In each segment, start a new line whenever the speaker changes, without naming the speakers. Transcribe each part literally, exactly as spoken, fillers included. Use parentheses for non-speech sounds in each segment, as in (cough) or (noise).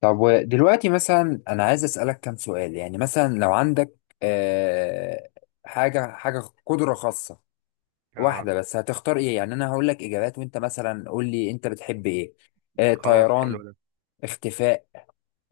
طب ودلوقتي مثلا انا عايز اسالك كام سؤال، يعني مثلا لو عندك آه حاجه حاجه قدره خاصه
اه،
واحده بس هتختار ايه؟ يعني انا هقول لك اجابات وانت مثلا قول لي انت بتحب ايه. آه
خلاص حلو
طيران،
ده.
اختفاء،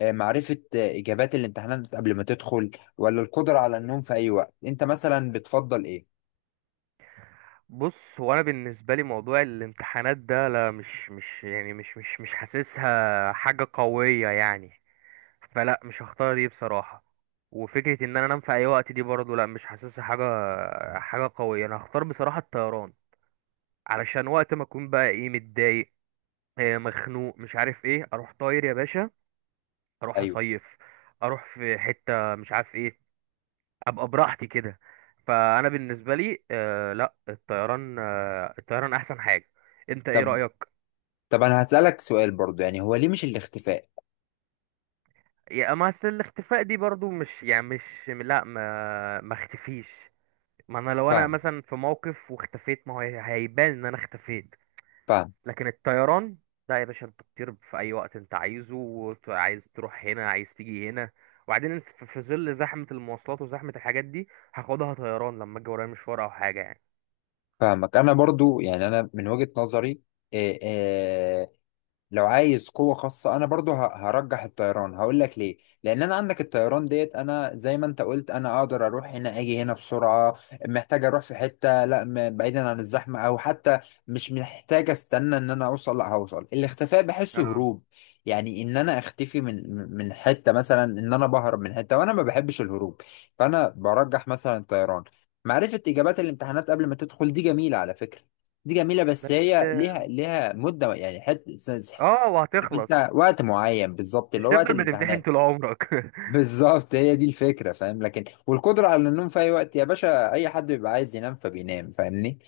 آه معرفه آه اجابات الامتحانات قبل ما تدخل، ولا القدره على النوم في اي وقت، انت مثلا بتفضل ايه؟
بص، هو انا بالنسبه لي موضوع الامتحانات ده لا، مش مش يعني مش مش مش حاسسها حاجه قويه يعني، فلا مش هختار دي بصراحه. وفكره ان انا انام في اي وقت دي برضه لا، مش حاسسها حاجه حاجه قويه. انا هختار بصراحه الطيران، علشان وقت ما اكون بقى ايه، متضايق، آه، مخنوق، مش عارف ايه، اروح طاير يا باشا، اروح
ايوه.
اصيف، اروح في حته مش عارف ايه، ابقى براحتي كده. فانا بالنسبه لي آه لا، الطيران آه الطيران احسن حاجه. انت ايه
طب
رايك؟
طب انا هسالك سؤال برضو، يعني هو ليه مش الاختفاء؟
يا اما اصل الاختفاء دي برضو مش يعني مش لا، ما ما اختفيش. ما انا لو انا
فاهم،
مثلا في موقف واختفيت، ما هو هي- هيبان ان انا اختفيت.
فاهم،
لكن الطيران، لا يا باشا، انت بتطير في اي وقت انت عايزه، وت- عايز تروح هنا، عايز تيجي هنا. وبعدين انت في في ظل زحمه المواصلات وزحمه الحاجات دي، هاخدها طيران لما اجي ورايا مشوار او حاجه يعني.
فاهمك. انا برضو يعني انا من وجهه نظري، آه، آه، لو عايز قوة خاصة أنا برضو ه- هرجح الطيران. هقول لك ليه، لأن أنا عندك الطيران ديت، أنا زي ما أنت قلت أنا أقدر أروح هنا أجي هنا بسرعة، محتاج أروح في حتة لا م- بعيدا عن الزحمة، أو حتى مش محتاج أستنى إن أنا أوصل، لا هوصل. الاختفاء بحسه
اه
هروب، يعني إن أنا أختفي من من حتة، مثلا إن أنا بهرب من حتة، وأنا ما بحبش الهروب، فأنا برجح مثلا الطيران. معرفة إجابات الامتحانات قبل ما تدخل دي جميلة على فكرة، دي جميلة، بس
بس.
هي ليها ليها مدة، يعني حتة س- س-
اه
عارف انت
وهتخلص.
وقت معين بالظبط،
مش
اللي هو وقت
هتفضل بتمتحن
الامتحانات.
طول عمرك
(laughs)
(laughs)
بالظبط هي دي الفكرة فاهم، لكن والقدرة على النوم في أي وقت يا باشا، أي حد بيبقى عايز ينام فبينام فاهمني،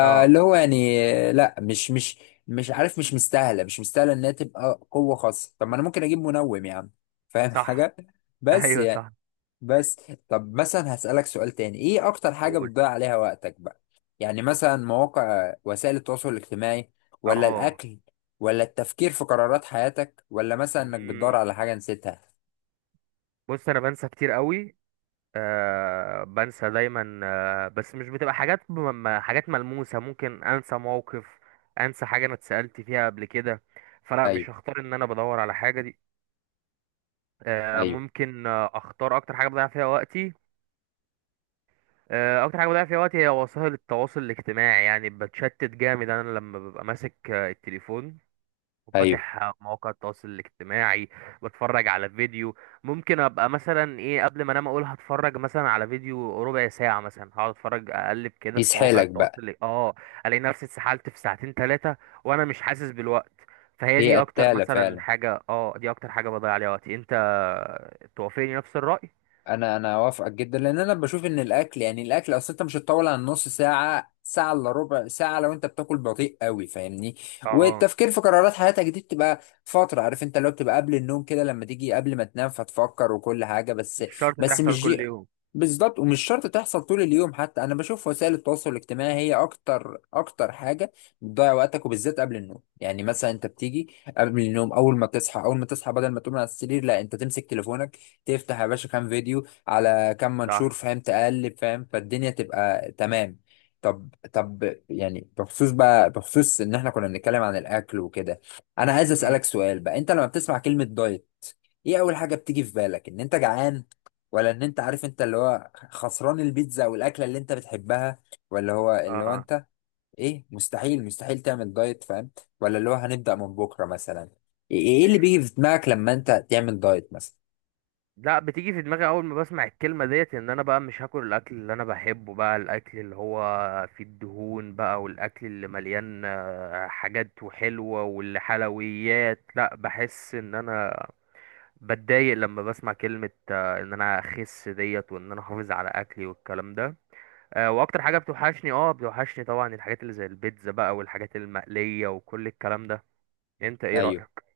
اه
هو يعني لا، مش مش مش عارف، مش مستاهلة، مش مستاهلة إنها تبقى قوة خاصة، طب ما أنا ممكن أجيب منوم يا عم فاهم
صح.
حاجة، بس
ايوه
يعني،
صح.
بس. طب مثلا هسألك سؤال تاني، ايه اكتر حاجة
قول.
بتضيع عليها وقتك بقى؟ يعني مثلا مواقع وسائل التواصل الاجتماعي، ولا
اه.
الاكل، ولا التفكير في قرارات حياتك، ولا مثلا انك بتدور
مم.
على حاجة نسيتها؟
بص، انا بنسى كتير قوي، آه بنسى دايما، آه بس مش بتبقى حاجات م- م- حاجات ملموسة. ممكن انسى موقف، انسى حاجة انا اتسألت فيها قبل كده، فلا
ايوه،
مش هختار ان انا بدور على حاجة دي. آه
ايوه،
ممكن آه، اختار اكتر حاجة بضيع فيها وقتي. آه، اكتر حاجه بضيع فيها وقتي هي وسائل التواصل الاجتماعي، يعني بتشتت جامد. انا لما ببقى ماسك آه، التليفون
ايوه.
وفاتح مواقع التواصل الاجتماعي، بتفرج على فيديو. ممكن ابقى مثلا ايه، قبل ما انام اقول هتفرج مثلا على فيديو ربع ساعة، مثلا هقعد اتفرج، اقلب كده في مواقع
يسحلك
التواصل
بقى.
ال- اه، الاقي نفسي اتسحلت في ساعتين ثلاثة وانا مش حاسس بالوقت. فهي
هي
دي اكتر
قتالة
مثلا
فعلا.
حاجة، اه دي اكتر حاجة بضيع عليها وقتي. انت توافقني نفس الرأي؟
انا انا اوافقك جدا، لان انا بشوف ان الاكل، يعني الاكل اصل انت مش هتطول عن نص ساعه، ساعه الا ربع ساعه، لو انت بتاكل بطيء قوي فاهمني.
اه،
والتفكير في قرارات حياتك دي بتبقى فتره عارف انت، لو بتبقى قبل النوم كده، لما تيجي قبل ما تنام فتفكر وكل حاجه، بس
مش شرط
بس
تحصل
مش دي.
كل يوم.
بالظبط، ومش شرط تحصل طول اليوم، حتى انا بشوف وسائل التواصل الاجتماعي هي اكتر اكتر حاجه بتضيع وقتك، وبالذات قبل النوم، يعني مثلا انت بتيجي قبل النوم، اول ما تصحى اول ما تصحى بدل ما تقوم على السرير لا انت تمسك تليفونك، تفتح يا باشا كام فيديو على كام منشور
صح.
فاهم، تقلب فاهم، فالدنيا تبقى تمام. طب طب يعني بخصوص بقى بخصوص ان احنا كنا بنتكلم عن الاكل وكده، انا عايز
امم.
اسالك سؤال بقى، انت لما بتسمع كلمه دايت ايه اول حاجه بتيجي في بالك؟ ان انت جعان، ولا ان انت عارف انت اللي هو خسران البيتزا والاكله اللي انت بتحبها، ولا هو اللي هو
اه
انت ايه، مستحيل مستحيل تعمل دايت فاهم، ولا اللي هو هنبدا من بكره مثلا؟ ايه إيه اللي بيجي في دماغك لما انت تعمل دايت مثلا؟
لا، بتيجي في دماغي اول ما بسمع الكلمه ديت ان انا بقى مش هاكل الاكل اللي انا بحبه، بقى الاكل اللي هو فيه الدهون بقى، والاكل اللي مليان آه، حاجات وحلوه والحلويات. لا، بحس ان انا بتضايق لما بسمع كلمه آه، ان انا اخس ديت، وان انا احافظ على اكلي والكلام ده. آه، واكتر حاجه بتوحشني، اه بتوحشني طبعا، الحاجات اللي زي البيتزا بقى، والحاجات المقليه وكل الكلام ده. انت ايه
ايوه.
رايك؟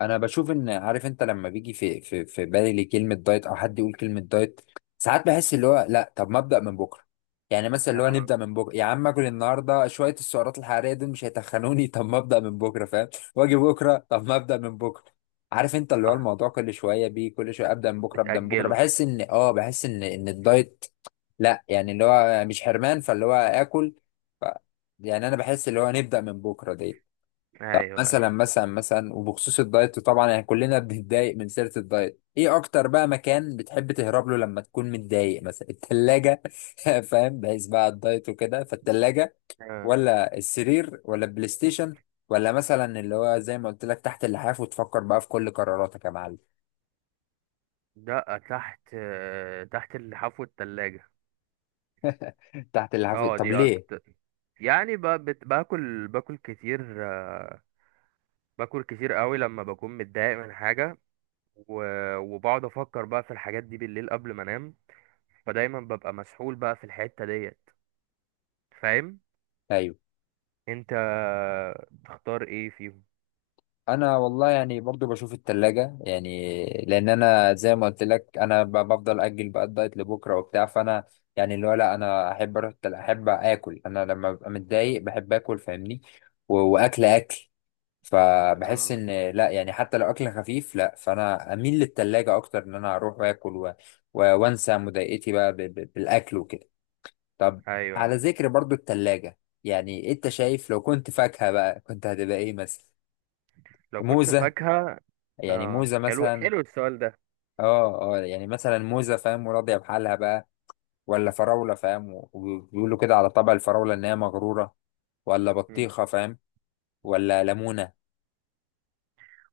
انا بشوف ان عارف انت، لما بيجي في في في بالي كلمه دايت او حد يقول كلمه دايت، ساعات بحس اللي هو لا طب ما ابدا من بكره، يعني مثلا اللي هو
آه،
نبدا من بكره يا عم، اكل النهارده شويه السعرات الحراريه دول مش هيتخنوني (laughs) طب ما ابدا من بكره فاهم. واجي بكره، طب ما ابدا من بكره، عارف انت اللي هو
صح.
الموضوع كل شويه بيه، كل شويه ابدا من بكره، ابدا من بكره،
بتاجله.
بحس ان اه بحس ان ان الدايت، لا يعني اللي هو مش حرمان فاللي هو اكل، ف يعني انا بحس اللي هو نبدا من بكره دي. طب
ايوه
مثلا
ايوه.
مثلا مثلا وبخصوص الدايت طبعا، يعني كلنا بنتضايق من سيرة الدايت. ايه اكتر بقى مكان بتحب تهرب له لما تكون متضايق؟ مثلا التلاجة (laughs) فاهم، بحيث بقى الدايت وكده فالتلاجة،
آه.
ولا السرير، ولا البلاي ستيشن، ولا مثلا اللي هو زي ما قلت لك تحت اللحاف وتفكر بقى في كل قراراتك يا معلم؟
لا تحت، آه، تحت الحفو التلاجة.
تحت اللحاف
اه
طب
دي
ليه؟
أكتر. يعني ب... بت... باكل باكل كتير، آه، باكل كتير قوي لما بكون متضايق من حاجة، و... وبقعد أفكر بقى في الحاجات دي بالليل قبل ما أنام، فدايما ببقى مسحول بقى في الحتة ديت. فاهم؟
ايوه،
انت تختار ايه فيهم؟
انا والله يعني برضو بشوف التلاجة، يعني لان انا زي ما قلت لك انا ب- بفضل اجل بقى الدايت لبكره وبتاع، فانا يعني اللي هو لا، انا احب اروح التل... احب اكل، انا لما ببقى متضايق بحب اكل فاهمني، و... واكل اكل فبحس
آه.
ان لا يعني حتى لو اكل خفيف لا، فانا اميل للتلاجة اكتر، ان انا اروح واكل و... و... وانسى مضايقتي بقى ب... ب... بالاكل وكده. طب
ايوه.
على ذكر برضو التلاجة، يعني انت شايف لو كنت فاكهة بقى كنت هتبقى ايه مثلا؟
لو كنت
موزة،
فاكهة،
يعني
اه
موزة
حلو
مثلا،
حلو السؤال
اه اه يعني مثلا موزة فاهم وراضية بحالها بقى، ولا فراولة فاهم و- وبيقولوا كده على طبع الفراولة إن هي مغرورة، ولا
ده.
بطيخة فاهم، ولا ليمونة؟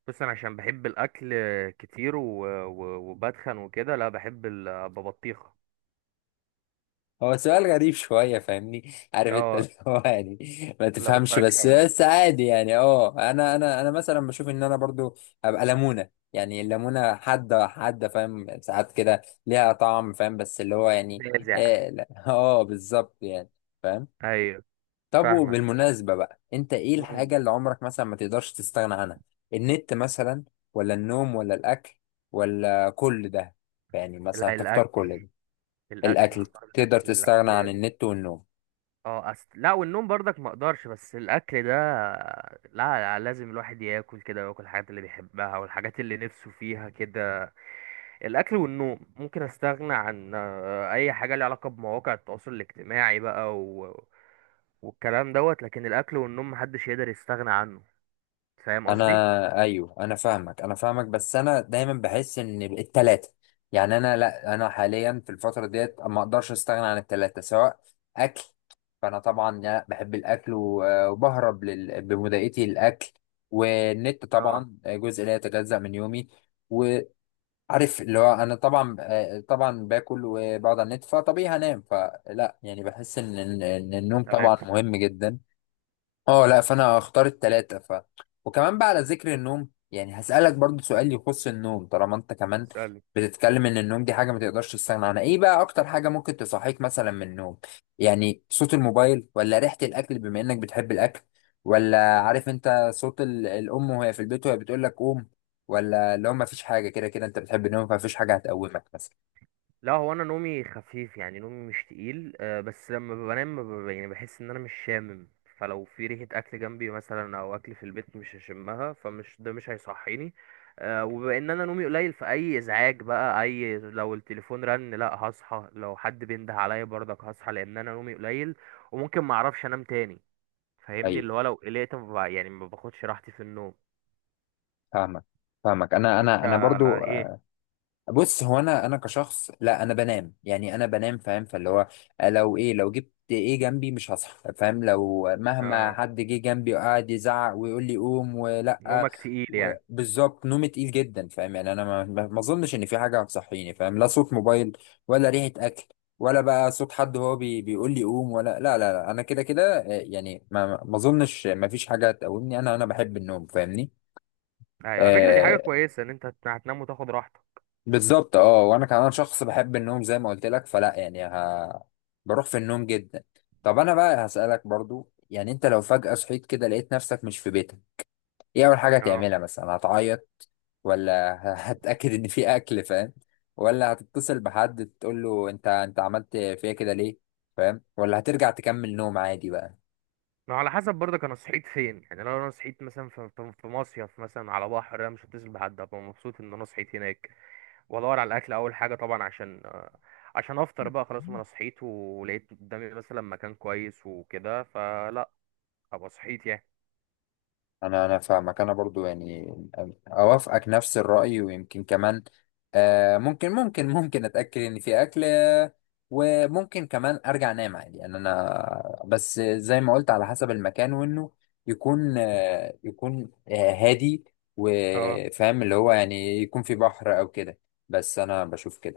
بس انا عشان بحب الاكل كتير و... و... وبتخن وكده، لا بحب ال- ببطيخه.
هو سؤال غريب شوية فاهمني عارف انت
اه
اللي هو يعني ما
لو
تفهمش، بس
فاكهه،
بس عادي يعني، اه انا انا انا مثلا بشوف ان انا برضو هبقى ليمونة، يعني الليمونة حادة حادة فاهم، ساعات كده ليها طعم فاهم، بس اللي هو يعني
نازع.
اه لا، آه، بالظبط يعني فاهم.
ايوه.
طب
فاهمك.
وبالمناسبة بقى، انت ايه
مم.
الحاجة اللي عمرك مثلا ما تقدرش تستغنى عنها؟ النت مثلا، ولا النوم، ولا الاكل، ولا كل ده، يعني مثلا
لا،
تختار
الاكل.
كل ده؟
الاكل،
الاكل،
اختار
تقدر
الاكل،
تستغنى عن
الاكل.
النت والنوم؟
اه أست... لا، والنوم برضك ما اقدرش، بس الاكل ده لا، لا لازم الواحد ياكل كده، وياكل الحاجات اللي بيحبها والحاجات اللي نفسه فيها كده. الاكل والنوم ممكن استغنى عن آه، اي حاجه ليها علاقه بمواقع التواصل الاجتماعي بقى و... والكلام دوت، لكن الاكل والنوم محدش يقدر يستغنى عنه. فاهم قصدي؟
انا ايوه، انا فاهمك، انا فاهمك، بس انا دايما بحس ان التلاتة، يعني انا لا، انا حاليا في الفتره ديت ما اقدرش استغنى عن التلاتة، سواء اكل فانا طبعا لا بحب الاكل و- وبهرب لل... بمضايقتي الاكل، والنت
اه.
طبعا جزء لا يتجزأ من يومي، وعارف اللي هو انا طبعا، طبعا باكل وبقعد على النت فطبيعي هنام، فلا يعني بحس ان ان إن النوم طبعا
ثلاثة.
مهم جدا. اه لا فانا هختار التلاتة ف. وكمان بقى على ذكر النوم، يعني هسألك برضو سؤال يخص النوم، طالما انت كمان بتتكلم ان النوم دي حاجة ما تقدرش تستغنى عنها، ايه بقى اكتر حاجة ممكن تصحيك مثلا من النوم؟ يعني صوت الموبايل، ولا ريحة الاكل بما انك بتحب الاكل، ولا عارف انت صوت ال- الام وهي في البيت وهي بتقول لك قوم، ولا اللي هو ما فيش حاجة، كده كده انت بتحب النوم فمفيش حاجة هتقومك مثلا؟
لا، هو انا نومي خفيف، يعني نومي مش تقيل، آه، بس لما بنام ب- يعني بحس ان انا مش شامم، فلو في ريحة اكل جنبي مثلا او اكل في البيت مش هشمها، فمش ده مش هيصحيني. آه، وبما ان انا نومي قليل، فاي ازعاج بقى، اي، لو التليفون رن لا هصحى، لو حد بينده عليا برضك هصحى، لان انا نومي قليل وممكن ما اعرفش انام تاني. فاهمني،
ايوه،
اللي هو لو قلقت ما بع- يعني ما باخدش راحتي في النوم.
فاهمك، فاهمك، انا انا
انت
انا برضو.
ايه؟
بص هو انا انا كشخص لا انا بنام يعني انا بنام فاهم، فاللي هو آه، لو ايه لو جبت ايه جنبي مش هصحى فاهم، لو مهما
آه،
حد جه جنبي وقعد يزعق ويقول لي قوم ولا،
نومك تقيل
و-
يعني؟
بالظبط نومي تقيل جدا فاهم، يعني انا ما ما ما اظنش ان في حاجه هتصحيني فاهم، لا صوت موبايل، ولا ريحه اكل، ولا بقى صوت حد هو بي بيقول لي قوم، ولا لا لا لا، انا كده كده آه، يعني ما ما ما اظنش ما فيش حاجه تقومني، انا انا بحب النوم فاهمني.
أيوة، على فكرة دي حاجة
آه،
كويسة ان انت هت- هتنام وتاخد راحتك.
بالظبط، اه وانا كمان شخص بحب النوم زي ما قلت لك، فلا يعني ه... بروح في النوم جدا. طب انا بقى هسألك برضو، يعني انت لو فجأة صحيت كده لقيت نفسك مش في بيتك، ايه اول حاجة
اه.
هتعملها مثلا؟ هتعيط، ولا (laughs) ه- هتأكد ان في اكل فاهم، ولا هتتصل بحد تقول له انت انت عملت فيا كده ليه فاهم، ولا هترجع تكمل نوم عادي بقى؟
ما على حسب برضه انا صحيت فين يعني. لو انا صحيت مثلا في في في مصيف مثلا على بحر، انا مش هتصل بحد، ابقى مبسوط ان انا صحيت هناك، وادور على الاكل اول حاجه طبعا، عشان آه، عشان افطر بقى. خلاص، ما انا صحيت ولقيت قدامي مثلا مكان كويس وكده، فلا ابقى صحيت يعني.
انا انا فاهمك، انا برضو يعني اوافقك نفس الرأي، ويمكن كمان آه ممكن ممكن ممكن اتأكد ان في اكل آه، وممكن كمان ارجع انام عادي، يعني انا بس زي ما قلت على حسب المكان، وانه يكون آه يكون آه هادي،
اه.
وفاهم اللي هو يعني يكون في بحر او كده، بس انا بشوف كده.